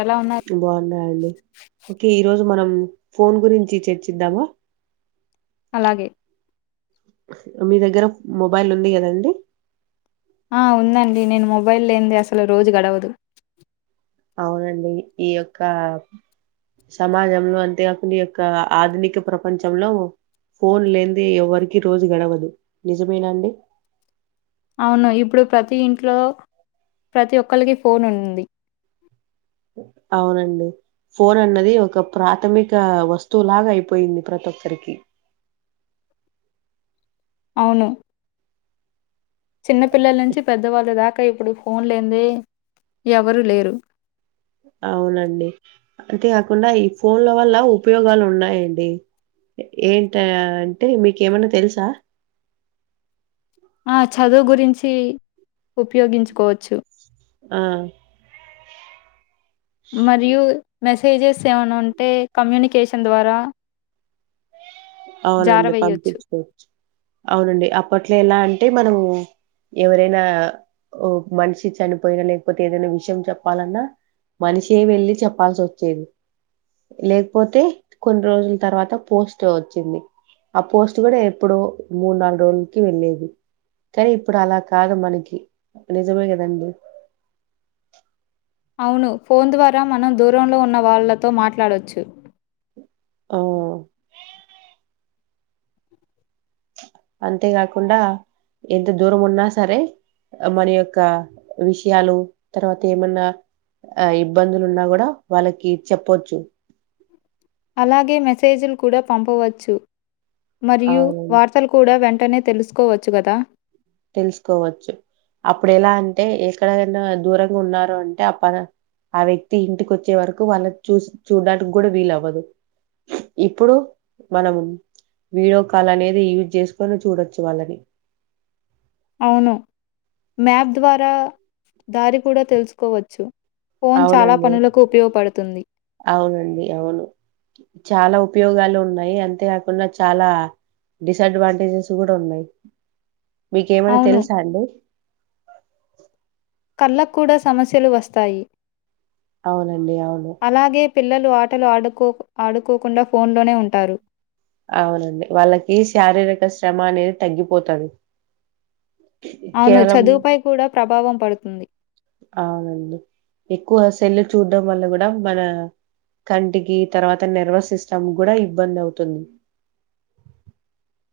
ఎలా ఉన్నారు బాగున్నాయండి ఒకే ఈ రోజు మనం ఫోన్ గురించి చర్చిద్దాము అలాగే మీ దగ్గర మొబైల్ ఉంది కదండి ఆ ఉందండి నేను మొబైల్ లేంది అసలు రోజు గడవదు అవునండి ఈ యొక్క సమాజంలో అంతేకాకున్ని ఈ యొక్క ఆధునిక ప్రపంచంలో ఫోన్ లేంది ఎవ్వరికి రోజు గడవదు నిజమేన అండి అవును ఇప్పుడు ప్రతి ఇంట్లో ప్రతి ఒక్కొలకి ఫోన్ ఉంది అవునండి ఫోన్ అన్నది ఒక ప్రాథమిక వస్తువు లాగ అయిపోయింది ప్రతి ఒక్కరికి అవును చిన్న పిల్లల నుంచి పెద్దవాళ్ళు దాకా ఇకా ఇప్పుడు ఫోన్ లేందె ఎవరు లేరు అవునండి అంతే కాకుండా ఈ ఫోన్ల వల్ల ఉపయోగాలు ఉన్నాయండి ఏంట అంటే మీకేమన్నా తెలుసా ఆ చదువు గురించి ఉపయోగించుకోవచ్చు ఆ మరియు మెసేజెస్ ఏమైనా ఉంటే కమ్యూనికేషన్ ద్వారా అవునండి జారవేయొచ్చు పంపించుకోవచ్చు అవునండి అప్పట్లో ఎలా అంటే మనము ఎవరైనాఓ మనిషి చనిపోయినా లేకపోతే ఏదైనా విషయం చెప్పాలన్నా మనిషే వెళ్ళి చెప్పాల్సి ఒచ్చేది లేకపోతే కొన్ని రోజుల తర్వాత పోస్ట్ వచ్చింది ఆ పోస్ట్ కూడా ఎప్పుడ మూడు నాలుగు రోజులకి వెళ్ళేది కానీ ఇప్పుడు అలా కాదు మనకి నిజమే కదండి [inaudible] అవును ఫోన్ ద్వారా మనం దూరంలో ఉన్న వాళ్లతో మాట్లాడొచ్చు ఆ అంతేకాకుండా ఎంత దూరం ఉన్నా సరే మన యొక్క విషయాలు తర్వాత ఏమన్నా ఆ ఇబ్బందులు ఉన్నా గూడా వాళ్ళకి చెపోచ్చు అలాగే మెసేజీలు కూడా పంపవచ్చు మరియు అవునండి. వార్తలు కూడా వెం వెంటనే తెలుసుకోవచ్చు గదా తెలుసుకోవచ్చు అప్పుడు ఎలా అంటే ఎక్కడేనా దూరంగా ఉన్నారు అంటే అ ప ఆ వ్యక్తి ఇంటికి వచ్చే వరకు వాళ్ళ చూసి చూడడానికి గూడా వీలవ్వదు ఇప్పుడు మనం వీడియో కాల్ అనేది యూజ్ చేసుకొని చూడొచ్చు వాళ్ళని అవును మ్యాప్ ద్వారా దారి కూడా తెలుసుకోవచ్చు ఫోన్ చాలా అవునండి పనులకు ఉపయోగపడుతుంది. అవునండి అవును చాలా ఉపయోగాలు ఉన్నాయి అంతేకాకుండా చాలా డిసడ్వాంటేజెస్ కూడా ఉన్నాయి మీకేమైనా అవును. తెలుసా అండి కళ్ళ కూడా సమస్యలు వస్తాయి అవునండి అవును అలాగే పిల్లలు ఆటలు ఆడుకో ఆడుకోకుండా ఫోన్లోనే ఉంటారు అవునండి వాళ్ళకి శారీరక శ్రమ అనేది తగ్గిపోతది అవును కేవలం చదువుపై కూడా ప్రభావం పడుతుంది అవునండి ఎక్కువ సెల్లు చూడ్డం వల్ల కూడా మన కంటికి తర్వాత నెర్వస్ సిస్టమ్ కూడా ఇబ్బంది అవుతుంది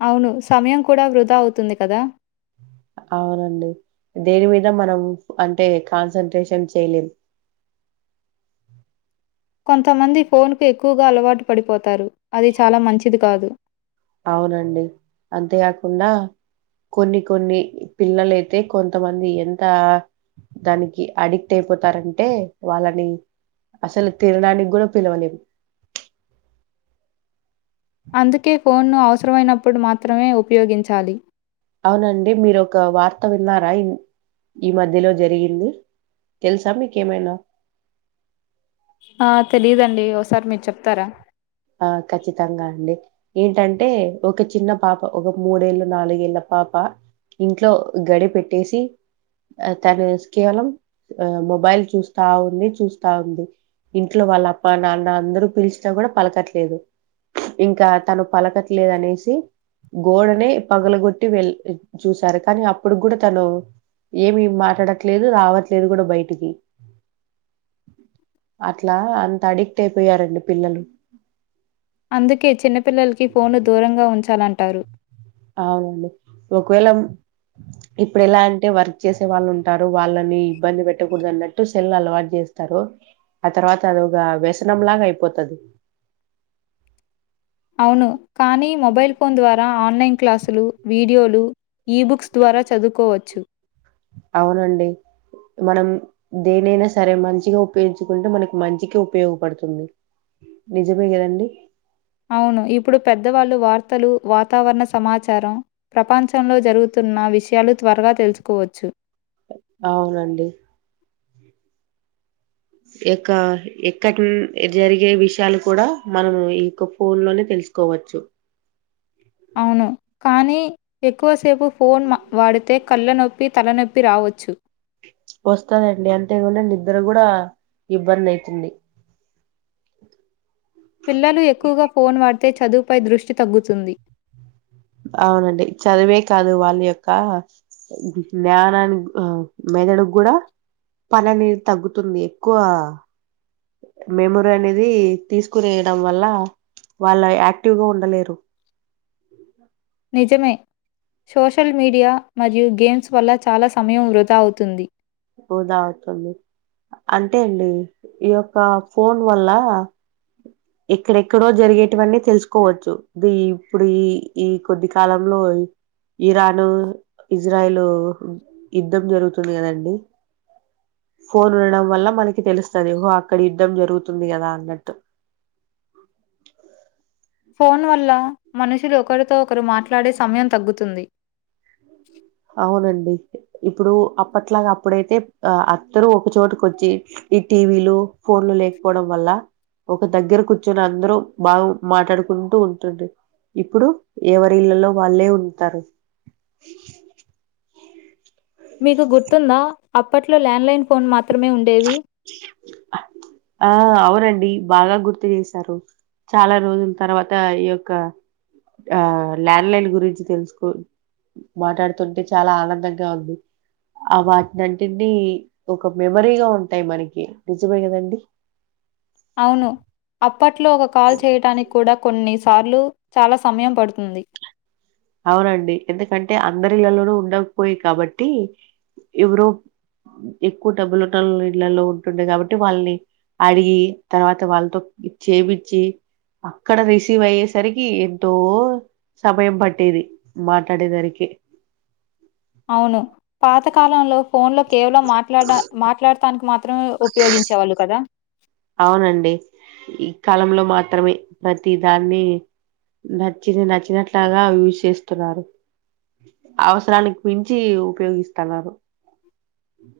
అవును సమయం కూడా వృధా అవుతుంది కదా అవునండి దేని మీద మనం అంటే కాన్సంట్రేషన్ చేయలేం [inaudible] కొంతమంది ఫోన్ కు ఎక్కువగా అలవాటు పడిపోతారు అది చాలా మంచిది కాదు అవునండి అంతేకాకుండా కొన్ని కొన్ని పిల్లలైతే కొంతమంది ఎంతా దానికి అడిక్ట్ అయిపోతారంటే వాళ్ళని అసలు తినడానికి కూడా పిలవలేం [inaudible] అందుకే ఫోన్ను అవసరమైనప్పుడు మాత్రమే ఉపయోగించాలి అవునండి మీరు ఒక వార్త విన్నారా ఈ మధ్యలో జరిగింది తెలుసా మీకేమైనా ఆ తెలిదండి ఓసారి మీరు చెప్తారా ఆ ఖచ్చితంగా అండి ఏంటంటే ఒక చిన్న పాప ఒక మూడేళ్ళు నాలుగేళ్ళ పాప ఇంట్లో గడి పెట్టేసి తను కేవలం ఆ మొబైల్ చూస్తా ఉంది చూస్తా ఉంది ఇంట్లో వాళ్ళ అప్ప నాన్న అందరు పిలిస్తే కూడా పలకట్లేదు ఇంకా తను పలకట్లేదు అనేసి గోడనే పగలగొట్టి వెల్ చూశారు కానీ అప్పుడు కూడా తను ఏమి మాట్లాడట్లేదు రావట్లేదు కూడా బయటికి అట్లా అంత అడిక్ట్ అయిపోయారండి పిల్లలు అందుకే చిన్నపిల్లలకి ఫోను దూరంగా ఉంచాలంటారు అవునండి ఒకవేళ ఇప్పుడు ఎలా అంటే వర్క్ చేసే వాళ్ళు ఉంటారు వాళ్ళని ఇబ్బంది పెట్టకూడదు అన్నట్టు సెల్ అలవాటు చేస్తారు ఆ తర్వాత వోగ వ్యసనం లాగా అయిపోతది అవును కానీ మొబైల్ ఫోన్ ద్వారా ఆన్లైన్ క్లాసులు వీడియోలు ఈబుక్స్ ద్వారా చదువుకోవచ్చు అవునండి మనం దేనైనా సరే మంచిగా ఉపయోగించుకుంటే మనకి మంచికె ఉపయోగపడుతుంది నిజమే కదండి అవును ఇప్పుడు పెద్దవాళ్లు వార్తలు వాతావరణ సమాచారం ప్రపంచంలో జరుగుతు తున్న విషయాలు త్వరగా తెలుసుకోవచ్చు అవునండి యొక్క ఎక్కడి ను జరిగే విషయాలు కూడా మనం ఈ యొక్క ఫోన్ లోనే తెలు సోక్కోవచ్చు అవును కానీ ఎక్కువసేపు ఫోన్ వాడితే కళ్ళ నొప్పి తలనొప్పి రావచ్చు వస్తదండి అంతేగుననిద్దర కూడా ఇబ్బంది అయితుంది పిల్లలు ఎక్కువగా ఫోన్ వాడితే చదువుపై దృష్టి తగ్గుతుంది అవునండి చదివే కాదు వాళ్ళ యొక్క జ్ఞానాని ఆ మెదడుగుడా పని అనేది తగ్గుతుంది ఎక్కువ మెమరీ అనేది తీసుకునేయడం వల్ల వాళ్ళు యాక్టివ్ గా ఉండలేరు నిజమే సోషల్ మీడియా మరియు గేమ్స్ వల్ల చాలా సమయం వృధా అవుతుంది వృధా అవుతుంది అంటే అండి ఈ యొక్క ఫోన్ వల్ల ఎక్కడెక్కడో జరిగేటవన్నీ తెలుసుకోవచ్చు ది ఇప్పుడు ఈ ఈ కొద్ది కాలంలో పోయి ఇరాన్ ఇజ్రాయల్ యుద్ధం జరుగుతుంది కదండి ఫోన్ చూడడం వల్ల మనకి తెలుస్తది వో అక్కడ యుద్ధం జరుగుతది కదా అన్నట్టు ఫోన్ వల్ల మనుషులు ఒకరితో ఒకరు మాట్లాడే సమయం తగ్గుతుంది అవునండి ఇప్పుడు అప్పట్లాగ అప్పుడైతే ఆ అందరు ఒకచోటకు వచ్చి ఈ టీవీలు ఫోన్లు లేకపోవడం వల్ల ఒక దగ్గర కూర్చుని అందరూ బాగు మాట్లాడుకుంటూ ఉంటుంటి ఇప్పుడు ఎవరి ఇళ్లలో వాళ్ళే ఉంటారు మీకు గుర్తుందా అప్పట్లో ల్యాండ్లైన్ ఫోన్ మాత్రమే ఉం ఆ అ నండి బాగా గుర్తు చేశారు చాలా రోజుల తర్వాత ఈ యొక్క ఆ ల్యాండ్ లైన్ గురించి తెలుసుకో మాట్లాడుతుంటే చాలా ఆనందంగా ఉంది ఆ వాటింటిని ఒక మెమరీగా ఉంటుంది టాయి మనకి నిజమే కదండి అవును అప్పట్లో ఒక కాల్ చేయటానికి కూడా కొన్ని సార్లు చాలా సమయం పడుతుంది అవునండి ఎందుకంటే అందరిలలోనూ ఉండకపోయి కాబట్టి ఎవరో ఎక్కువ డబ్బులున్న ఇళ్ళలో ఉంటుండే కాబట్టి వాళ్ళని అడిగి తర్వాత వాళ్ళతో ఇది చేపచ్చి అక్కడ రిసీవ్ అయ్యేసరికి ఎంతో సమయం పట్టి పట్టేది మాట్లాడేదనికి అవును పాతకాలంలో ఫోన్లో కేవలం మాట్లాడటానికి మాత్రం నో ఉపయోగించేవాళ్ళు కదా అవునండి. ఈ కాలంలో మాత్రమే ప్రతి దాన్ని నచ్చిన నచ్చినట్లాగా యూస్ చేస్తున్నారు అవసరానికి మించి ఉపయోగిస్తన్నారు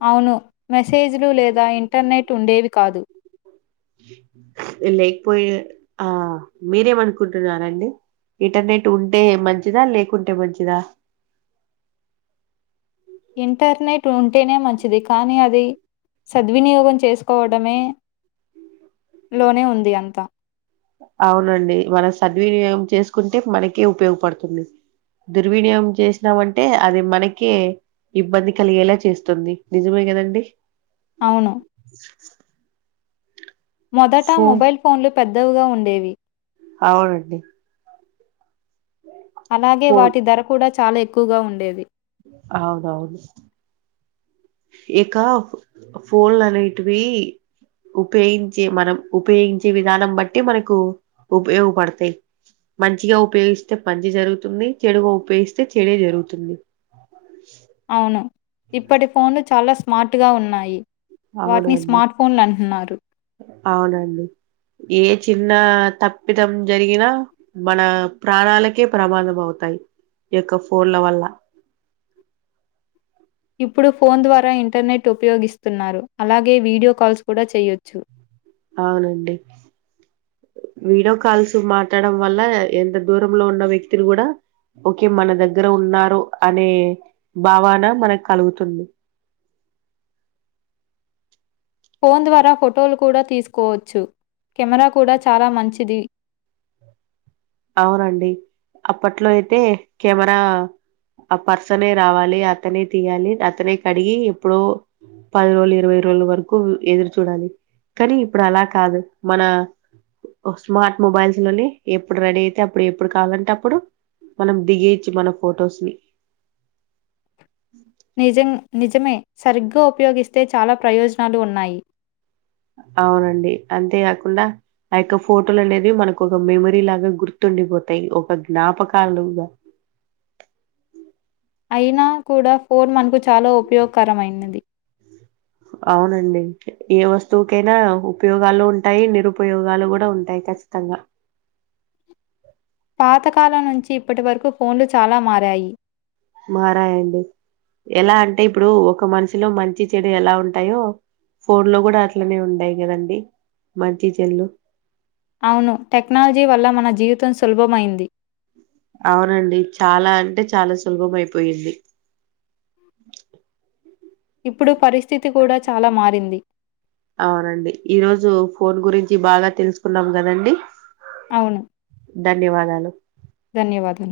అవును మెసేజ్లు లేదా ఇంటర్నెట్ ఉండేవి కాదు లేకపోయ ఆ మీరేమనుకుంటున్నారండి ఇంటర్నెట్ ఉంటే మంచిదా లేకుంటే మంచిదా ఇంటర్నెట్ ఉంటేనే మంచిది కానీ అది సద్వినియోగం చేసుకోవటమే లోనే ఉంది అంతా అవునండి మనం సద్వినియోగం చేసుకుంటే మనకే ఉపయోగపడుతుంది దుర్వినియోగం చేసినామంటే అది మనకి ఇబ్బంది కలిగేలా చేస్తుంది నిజమే కదండి అవును. మొదట ఫోన్ మొబైల్ ఫోన్లు పెద్దవుగా ఉండేవి అవునండి అలాగే వాటి ధర కూడా చాలా ఎక్కువగా ఉండేది అవునువును ఇకా ఫోన్ అనేటివి ఉపయోగించే మనం ఉపయోగించే విధానం బట్టి మనకు ఉపయోగపడతాయి మంచిగా ఉపయోగిస్తే మంచి జరుగుతుంది చెడుగా ఉపయోగిస్తే చెడే జరుగుతుంది అవును ఇప్పటి ఫోన్లు చాలా స్మార్ట్ గా ఉన్నాయి వాటిని అవునండి స్మార్ట్ ఫోన్‌లంటున్నారు. అవునండి ఏ చిన్న తప్పిదం జరిగినా మన ప్రాణాలకే ప్రమాదం అవుతాయి యొక్క ఫోన్ల వల్ల ఇప్పుడు ఫోన్ ద్వారా ఇంటర్నెట్ ఉపయోగిస్తున్నారు అలాగే వీడియో కాల్స్ కూడా చేయ్యొచ్చు అవునండి వీడియో కాల్స్ మాట్లాడం వల్ల ఎంత దూరంలో ఉన్న వ్యక్తులు కూడా ఓకే మన దగ్గర ఉన్నారు అనే భావన మనకు కలుగుతుంది ఫోన్ ద్వారా ఫొటోలు కూడా తీసుకోవచ్చు కెమెరా కూడా చాలా మంచిది అవునండి అప్పట్లో అయితే కెమెరా ఆ పర్సనే రావాలి అతనే తీయాలి అతనే కడిగి ఎప్పుడ పది రోజులు ఇరవై రోజుల వరకు ఎదురు చూడాలి కానీ ఇప్పుడు అలా కాదు మన స్మార్ట్ మొబైల్స్ లోనే ఇప్పుడు రెడీ అయితే అప్పుడు ఎప్పుడు కావాలంటే అప్పుడు మనం దిగేచ్చు మన ఫొటోస్ ని నిజం నిజమే సరిగ్గా ఉపయోగిస్తే చాలా ప్రయోజనాలు ఉన్నాయి అవునండి అంతేకాకుండా ఆ యొక్క ఫోటోలు అనేవి మనకు ఒక మెమరీ లాగా గుర్తు ఉండిపోతాయి ఒక జ్ఞాపకాలుగా అయినా కూడా ఫోన్ మనకు చాలా ఉపయోగకరమైనది అవునండి ఏ వస్తువుకైనా ఉపయోగాలు ఉంటాయి నిరుపయోగాలు కూడా ఉంటాయి ఖచ్చితంగా పాతకాలం నుంచి ఇప్పటి వరకు ఫోన్లు చాలా మారాయి మారాయండి ఎలా అంటే ఇప్పుడు ఒక మనిషిలో మంచి చెడూ ఎలా ఉంటాయో ఫోన్ లో కూడా అట్లనే ఉండాయి కదండి మంచి చెల్లు అవును టెక్నాలజీ వల్ల మన జీవితం సులభమైంది అవునండి చాలా అంటే చాలా సులభం ఐపోయింది ఇప్పుడు పరిస్థితి కూడా చాలా మారింది అవునండి ఈరోజు ఫోన్ గురించి బాగా తెలుసుకున్నాం కదండి అవును ధన్యవాదాలు ధన్యవాదం